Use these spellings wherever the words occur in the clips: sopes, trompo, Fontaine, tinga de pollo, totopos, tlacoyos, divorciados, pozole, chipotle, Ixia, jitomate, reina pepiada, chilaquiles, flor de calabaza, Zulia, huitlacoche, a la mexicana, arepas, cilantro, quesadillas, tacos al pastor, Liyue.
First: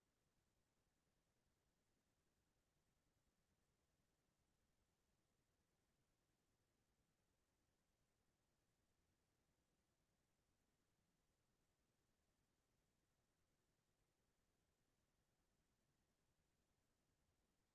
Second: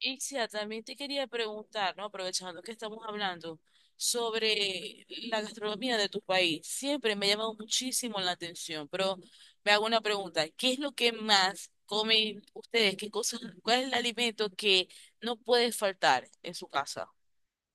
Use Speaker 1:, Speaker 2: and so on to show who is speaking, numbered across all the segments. Speaker 1: Ixia, también te quería preguntar, ¿no? Aprovechando que estamos hablando sobre la gastronomía de tu país. Siempre me ha llamado muchísimo la atención, pero me hago una pregunta. ¿Qué es lo que más comen ustedes? ¿Qué cosas, cuál es el alimento que no puede faltar en su casa?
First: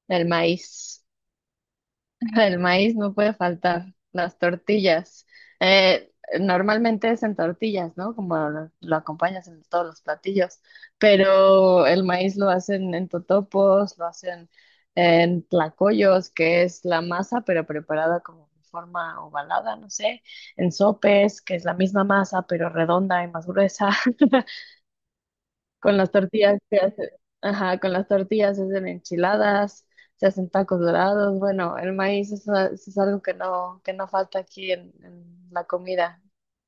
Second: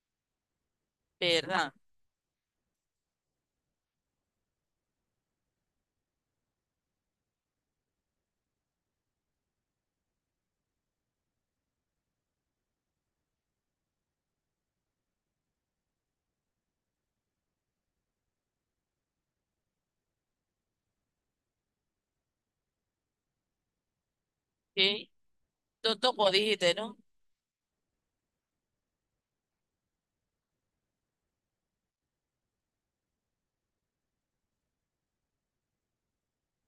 Speaker 2: El maíz,
Speaker 1: ¿Verdad?
Speaker 2: el maíz no puede faltar, las tortillas. Eh, Normalmente es en tortillas, ¿no? Como lo acompañas en todos los platillos, pero el maíz lo hacen en totopos, lo hacen en tlacoyos, que es la masa, pero preparada como en forma ovalada, no sé, en sopes, que es la misma masa, pero redonda y más gruesa.
Speaker 1: ¿Sí?
Speaker 2: Con las
Speaker 1: Totopos,
Speaker 2: tortillas
Speaker 1: dijiste,
Speaker 2: se
Speaker 1: ¿no?
Speaker 2: hace, ajá, con las tortillas se hacen enchiladas, se hacen tacos dorados. Bueno, el maíz es algo que no falta aquí en la comida.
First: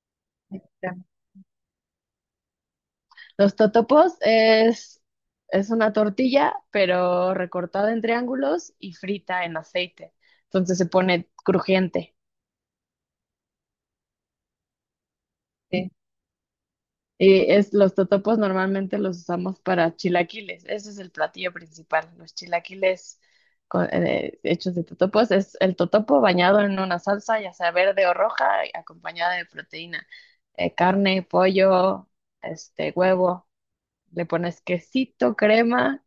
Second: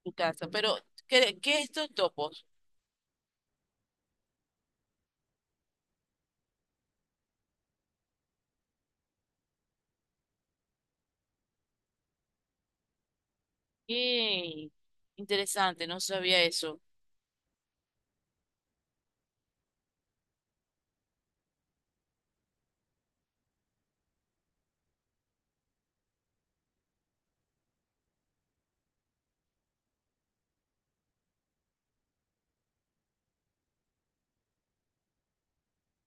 Speaker 1: Tu casa. Pero, ¿qué es totopos?
Speaker 2: Los totopos es una tortilla, pero recortada en triángulos y frita en aceite. Entonces se pone crujiente.
Speaker 1: Qué interesante, no sabía eso.
Speaker 2: Y es, los totopos normalmente los usamos para chilaquiles. Ese es el platillo principal. Los chilaquiles hechos de totopos es el totopo bañado en una salsa, ya sea verde o roja, y acompañada de proteína. Carne, pollo, este, huevo. Le pones quesito, crema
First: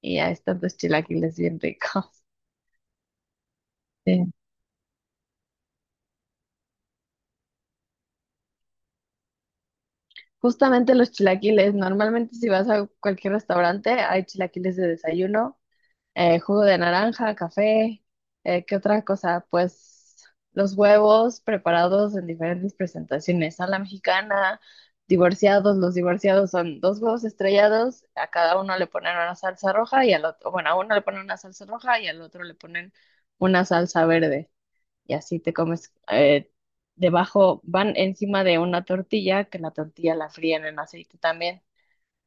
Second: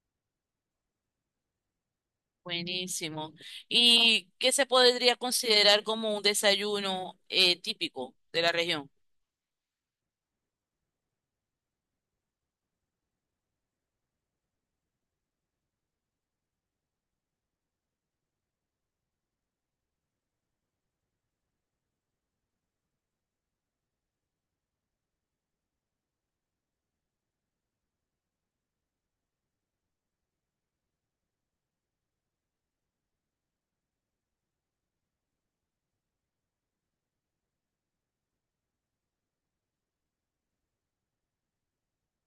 Speaker 2: y ahí están tus chilaquiles bien ricos.
Speaker 1: Buenísimo. ¿Y
Speaker 2: Sí.
Speaker 1: qué se podría considerar como un desayuno típico de la región?
Speaker 2: Justamente los chilaquiles, normalmente si vas a cualquier restaurante hay chilaquiles de desayuno, jugo de naranja, café, ¿qué otra cosa? Pues los huevos preparados en diferentes presentaciones, a la mexicana, divorciados, los divorciados son dos huevos estrellados, a cada uno le ponen una salsa roja y al otro, bueno, a uno le ponen una salsa roja y al otro le ponen una salsa verde y así te comes, debajo, van encima de una tortilla, que la tortilla la fríen en aceite también.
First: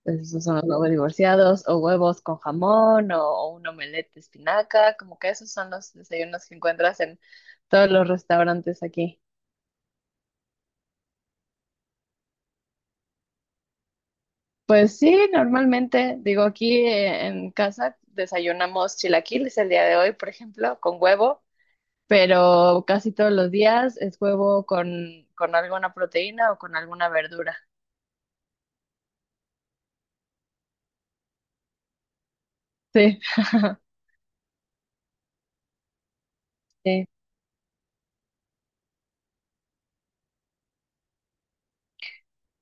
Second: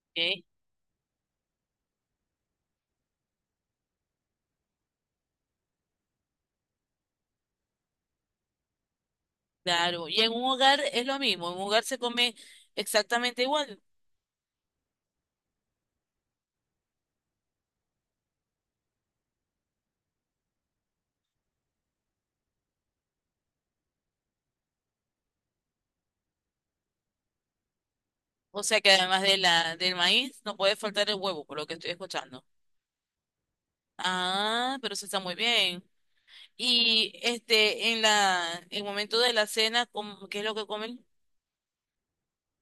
Speaker 2: Entonces,
Speaker 1: ¿Eh?
Speaker 2: esos son los huevos divorciados, o huevos con jamón, o un omelette de espinaca, como que esos son los desayunos que encuentras en todos los restaurantes aquí.
Speaker 1: Claro. Y en un hogar es lo mismo. En un hogar se come exactamente igual.
Speaker 2: Pues sí, normalmente, digo, aquí en casa desayunamos chilaquiles el día de hoy, por ejemplo, con huevo, pero casi todos los días es huevo con alguna proteína o con alguna verdura.
Speaker 1: O sea que además de del maíz, no puede faltar el huevo, por lo que estoy escuchando.
Speaker 2: Sí.
Speaker 1: Ah, pero eso está muy bien.
Speaker 2: Sí.
Speaker 1: Y este, en en el momento de la cena, ¿cómo? ¿Qué es lo que comen?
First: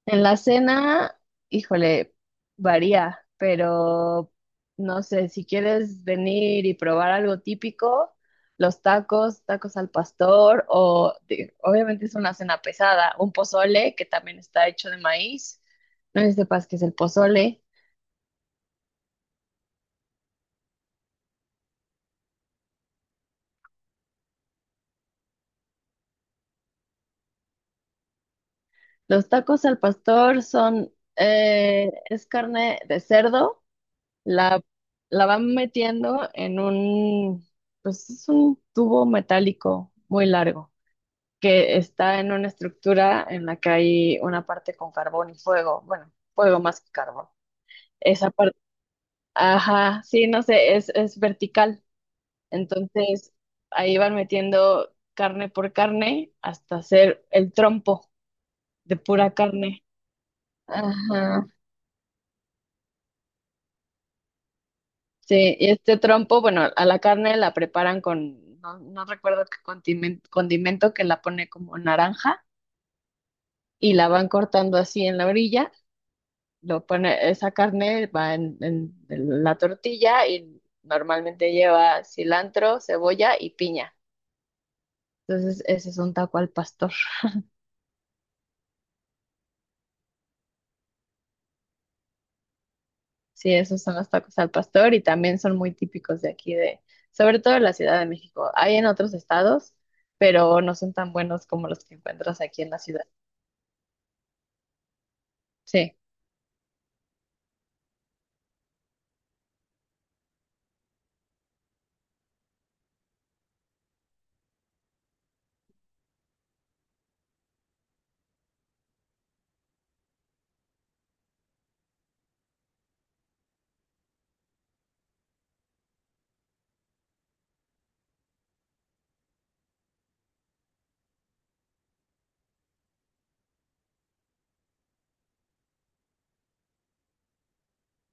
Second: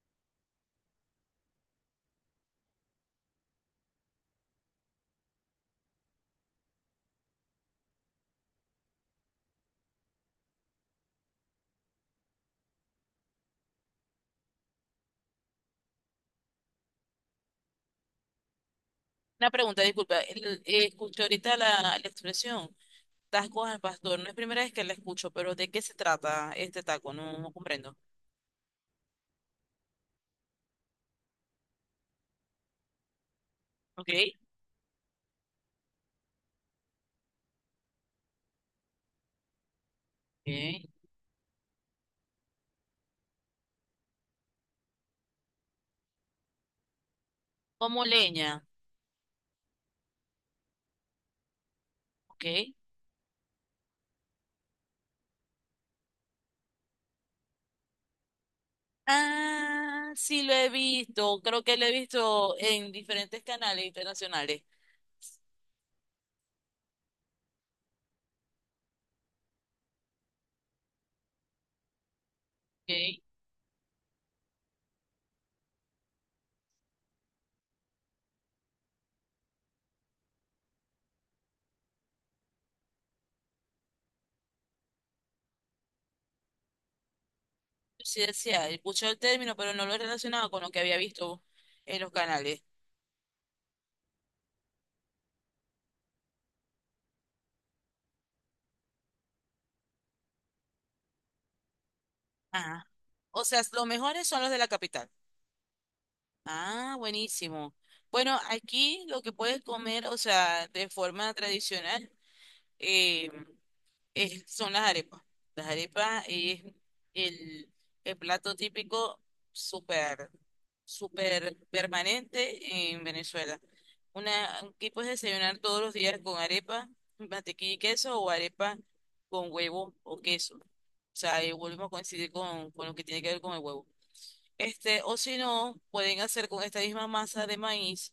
Speaker 2: En la cena, híjole, varía, pero no sé, si quieres venir y probar algo típico, los tacos, tacos al pastor, obviamente es una cena pesada, un pozole que también está hecho de maíz, no sé si sepas qué es el pozole.
Speaker 1: Una pregunta, disculpa. Escuché ahorita la expresión. Tacos al pastor, no es primera vez que la escucho, pero ¿de qué se trata este taco? No, no comprendo.
Speaker 2: Los tacos al pastor son, es carne de cerdo,
Speaker 1: Ok,
Speaker 2: la, la van metiendo en un, pues es un tubo metálico muy largo,
Speaker 1: ok.
Speaker 2: que está en una estructura en la que hay una parte con carbón y fuego, bueno, fuego más que carbón.
Speaker 1: Como
Speaker 2: Esa
Speaker 1: leña,
Speaker 2: parte, ajá, sí, no sé, es vertical.
Speaker 1: ok.
Speaker 2: Entonces, ahí van metiendo carne por carne hasta hacer el trompo de pura carne.
Speaker 1: Ah, sí lo he visto,
Speaker 2: Ajá.
Speaker 1: creo que lo he visto en diferentes canales internacionales.
Speaker 2: Sí, y este trompo, bueno, a la carne la preparan con, no, no recuerdo qué condimento, condimento que la pone como naranja
Speaker 1: Ok.
Speaker 2: y la van cortando así en la orilla, lo pone, esa carne va en la tortilla y normalmente lleva cilantro, cebolla y piña. Entonces, ese es un taco al pastor.
Speaker 1: Sí decía, escuché el término, pero no lo he relacionado con lo que había visto en los canales.
Speaker 2: Sí, esos son los tacos al pastor y también son muy típicos de aquí, de sobre todo en la Ciudad de México. Hay en otros estados, pero no son tan buenos como los que encuentras aquí en la
Speaker 1: Ah,
Speaker 2: ciudad.
Speaker 1: o sea, los mejores son los de la capital.
Speaker 2: Sí,
Speaker 1: Ah, buenísimo. Bueno, aquí lo que puedes comer, o sea, de forma tradicional. eh, Son las arepas. Las arepas es el, el plato típico súper, súper permanente en Venezuela. Una, aquí puedes desayunar todos los días con arepa, mantequilla y queso o arepa con huevo o queso. O sea, ahí volvemos a coincidir con lo que tiene que ver con el huevo. Este, o si no, pueden hacer con esta misma masa de maíz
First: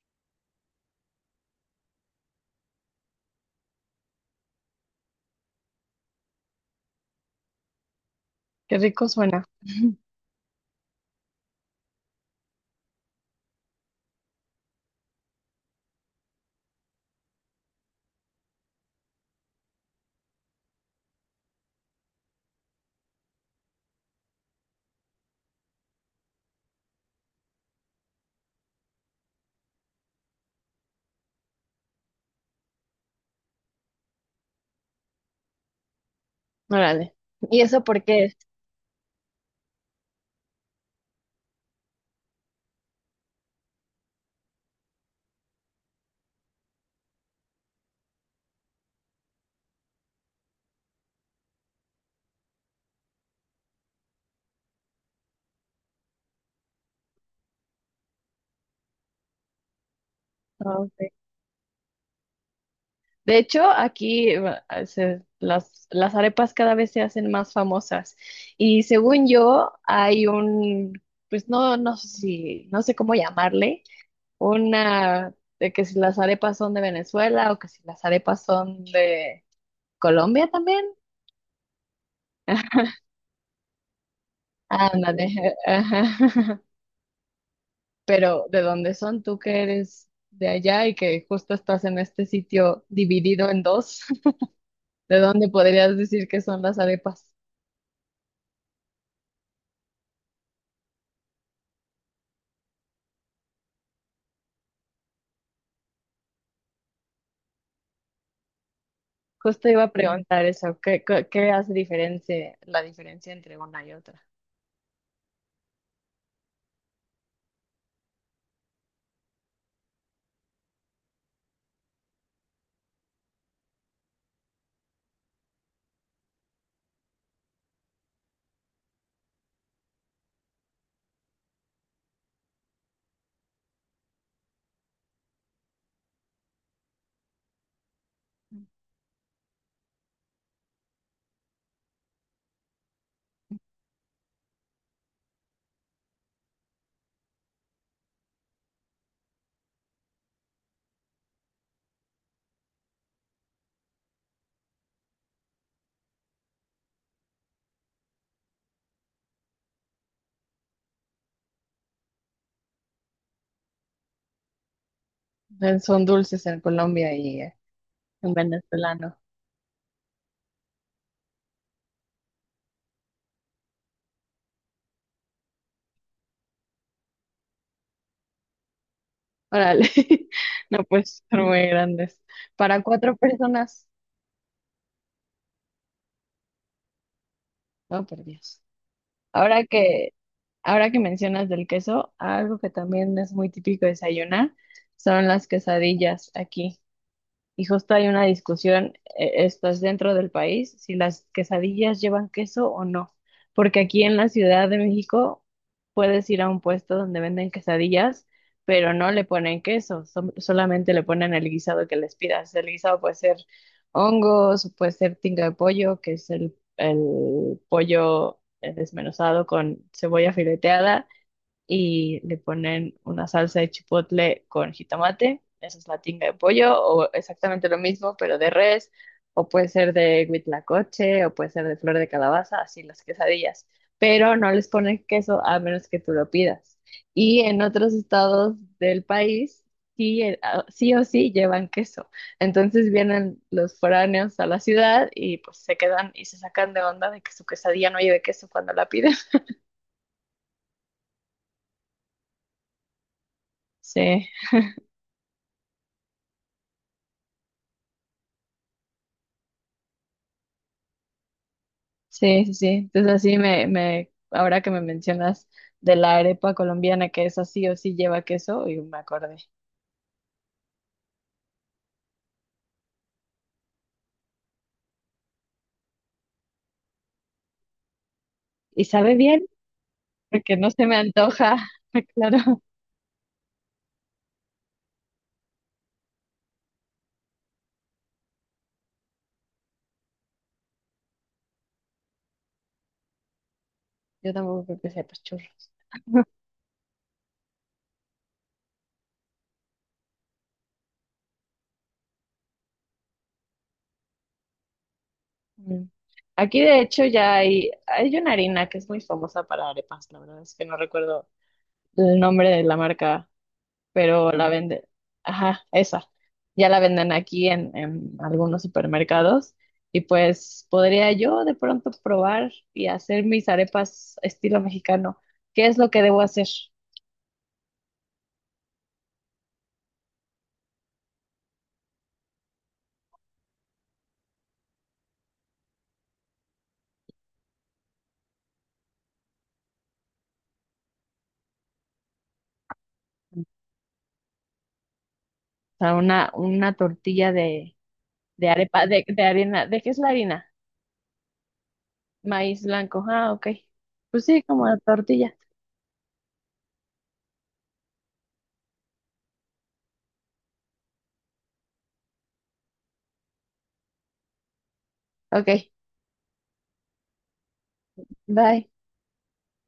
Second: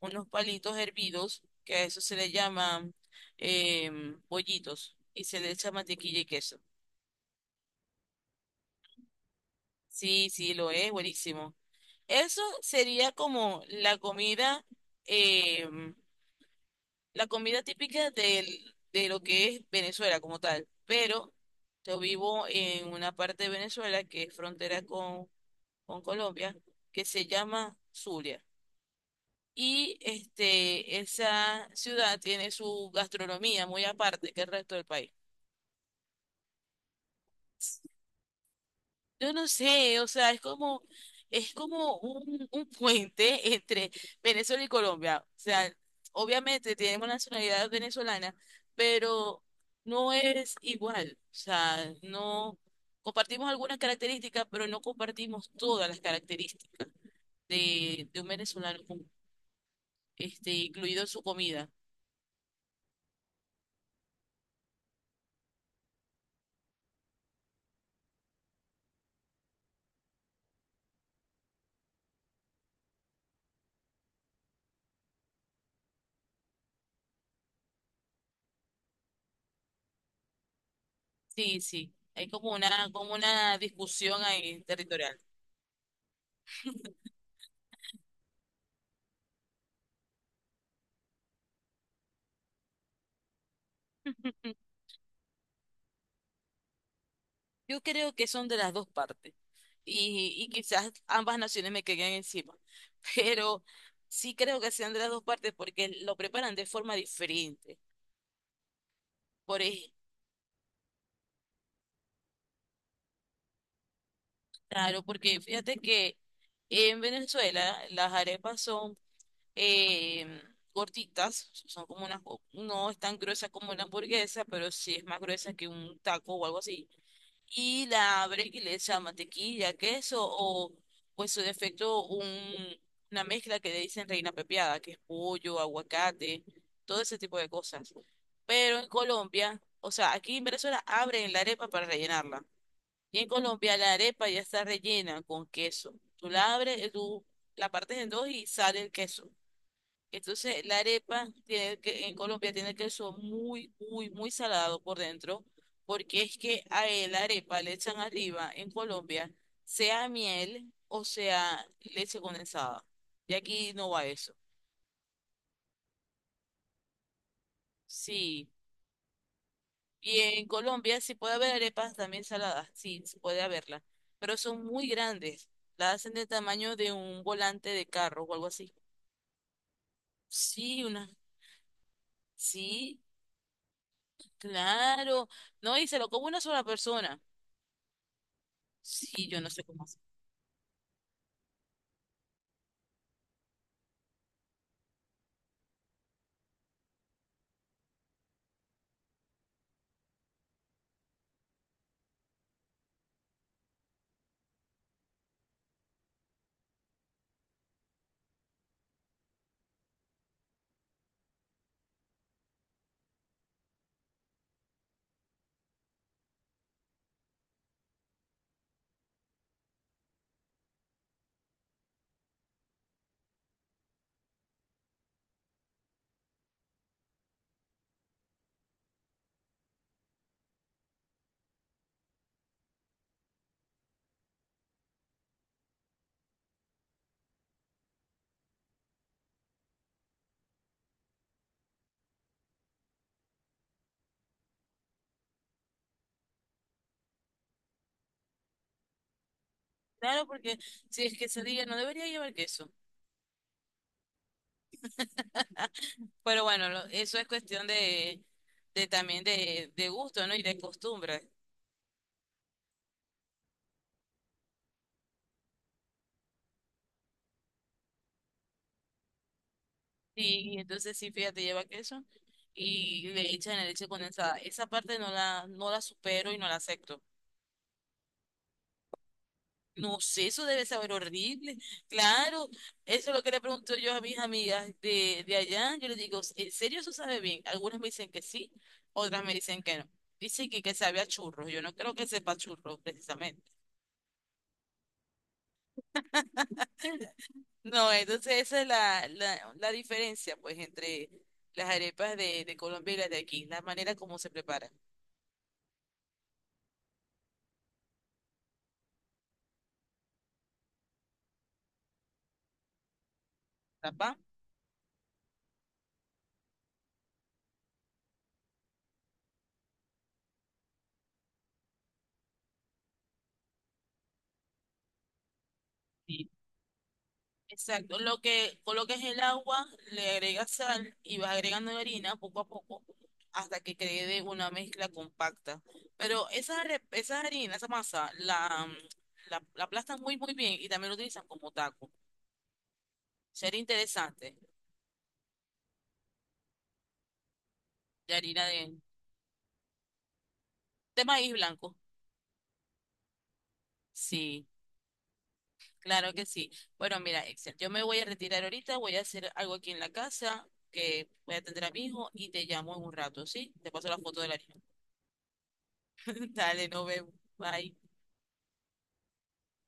Speaker 1: unos palitos hervidos, que a eso se le llaman bollitos, y se le echa mantequilla y queso.
Speaker 2: qué rico suena.
Speaker 1: Sí, sí, lo es, buenísimo. Eso sería como la comida, em, la comida típica de lo que es Venezuela como tal. Pero yo vivo en una parte de Venezuela que es frontera con Colombia, que se llama Zulia. Y este, esa ciudad tiene su gastronomía muy aparte que el resto del país.
Speaker 2: Órale. ¿Y eso por qué es?
Speaker 1: Yo no sé, o sea, es como un puente entre Venezuela y Colombia. O sea, obviamente tenemos nacionalidad venezolana, pero no es igual. O sea, no compartimos algunas características, pero no compartimos todas las características de un venezolano, este,
Speaker 2: Ah,
Speaker 1: incluido
Speaker 2: ok.
Speaker 1: su comida.
Speaker 2: De hecho, aquí las arepas cada vez se hacen más famosas. Y según yo, hay un, pues no, no sé si, no sé cómo llamarle, una de que si las arepas son de Venezuela o que si las arepas son de Colombia también.
Speaker 1: Sí, sí, hay como una discusión ahí territorial.
Speaker 2: Ándale, ajá. Pero ¿de dónde son tú que eres de allá y que justo estás en este sitio dividido en dos? ¿De dónde podrías decir que son las arepas?
Speaker 1: Yo creo que son de las dos partes y quizás ambas naciones me caigan encima, pero sí creo que sean de las dos partes porque lo preparan de forma diferente. Por
Speaker 2: Justo iba
Speaker 1: ej-
Speaker 2: a preguntar eso, ¿ qué hace la diferencia entre una y otra?
Speaker 1: claro, porque fíjate que en Venezuela las arepas son eh, gorditas, son como unas, no es tan gruesa como una hamburguesa, pero sí es más gruesa que un taco o algo así. Y la abres y le echas mantequilla, queso o, pues su defecto, una mezcla que le dicen reina pepiada, que es pollo, aguacate, todo ese tipo de cosas. Pero en Colombia, o sea, aquí en Venezuela abren la arepa para rellenarla. Y en Colombia la arepa ya está rellena con queso. Tú la abres, tú la partes en dos y sale el queso. Entonces, la arepa tiene que, en Colombia tiene queso muy, muy, muy salado por dentro, porque es que a él, la arepa le echan arriba en Colombia, sea miel o sea leche condensada. Y aquí no va eso.
Speaker 2: Son dulces en Colombia y en
Speaker 1: Sí.
Speaker 2: venezolano.
Speaker 1: Y en Colombia sí puede haber arepas también saladas, sí, sí puede haberlas, pero son muy grandes. La hacen del tamaño de un volante de carro o algo así.
Speaker 2: Órale,
Speaker 1: Sí,
Speaker 2: no
Speaker 1: una.
Speaker 2: pues son muy grandes. Para
Speaker 1: Sí,
Speaker 2: cuatro personas,
Speaker 1: claro. No, y se lo come una sola persona.
Speaker 2: no, por Dios.
Speaker 1: Sí, yo no sé
Speaker 2: Ahora
Speaker 1: cómo hacer.
Speaker 2: que, ahora que mencionas del queso, algo que también es muy típico desayunar son las quesadillas aquí. Y justo hay una discusión, esto es dentro del país, si las quesadillas llevan queso o no. Porque aquí en la Ciudad de México puedes ir a un puesto donde venden quesadillas, pero no le ponen queso, solamente le ponen el guisado que les pidas. El guisado puede ser hongos, puede ser tinga de pollo, que es el pollo desmenuzado con cebolla fileteada y le ponen una salsa de chipotle con jitomate. Esa es la tinga de pollo, o exactamente lo mismo, pero de res, o puede ser de huitlacoche, o puede ser de flor de calabaza, así las quesadillas. Pero no les ponen queso a menos que tú lo pidas. Y en otros estados del país, sí, sí o sí llevan queso. Entonces vienen los foráneos a la ciudad y pues se quedan y se sacan de onda de que su quesadilla no lleve queso cuando la piden.
Speaker 1: Claro, porque si es quesadilla no debería llevar queso.
Speaker 2: Sí.
Speaker 1: Pero bueno, eso es cuestión de también de gusto, ¿no? Y de costumbre.
Speaker 2: Sí, sí, sí. Entonces así ahora que me mencionas de la arepa colombiana, que es así o sí lleva queso, y me acordé.
Speaker 1: Sí, y entonces sí, fíjate, lleva queso y le echan la leche condensada. Esa parte no no la supero y no la acepto.
Speaker 2: Y sabe bien,
Speaker 1: No sé, eso
Speaker 2: porque
Speaker 1: debe
Speaker 2: no se
Speaker 1: saber
Speaker 2: me
Speaker 1: horrible.
Speaker 2: antoja,
Speaker 1: Claro,
Speaker 2: claro.
Speaker 1: eso es lo que le pregunto yo a mis amigas de allá. Yo les digo, ¿en serio eso sabe bien? Algunas me dicen que sí, otras me dicen que no. Dicen que sabe a churros. Yo no creo que sepa churros, precisamente.
Speaker 2: Yo tampoco creo que sepa churros.
Speaker 1: No, entonces esa es la diferencia, pues, entre las arepas de Colombia y las de aquí, la manera como se preparan.
Speaker 2: Mm. Aquí de hecho ya hay una harina que es muy famosa para arepas, la verdad es que no recuerdo el nombre de la marca,
Speaker 1: ¿Tapa?
Speaker 2: pero la venden, ajá, esa, ya la venden aquí en algunos supermercados y pues podría yo de pronto probar y hacer mis arepas estilo mexicano. ¿Qué es lo que debo hacer?
Speaker 1: Exacto, lo que coloques el agua, le agregas sal y vas agregando la harina poco a poco hasta que quede una mezcla compacta. Pero esa, esa harina, esa masa, la aplastan muy muy bien y también lo utilizan como taco. Sería interesante,
Speaker 2: O sea, una tortilla
Speaker 1: de harina
Speaker 2: de arepa, de harina, ¿de qué es la harina?
Speaker 1: de maíz blanco.
Speaker 2: Maíz blanco, ah, ok. Pues sí,
Speaker 1: Sí,
Speaker 2: como la tortilla,
Speaker 1: claro que sí. Bueno, mira, Excel, yo me voy a retirar ahorita, voy a hacer algo aquí en la casa, que voy a atender a mi hijo y te llamo en un rato, ¿sí? Te paso la foto de la harina.
Speaker 2: ok,
Speaker 1: Dale, nos vemos. Bye.
Speaker 2: bye.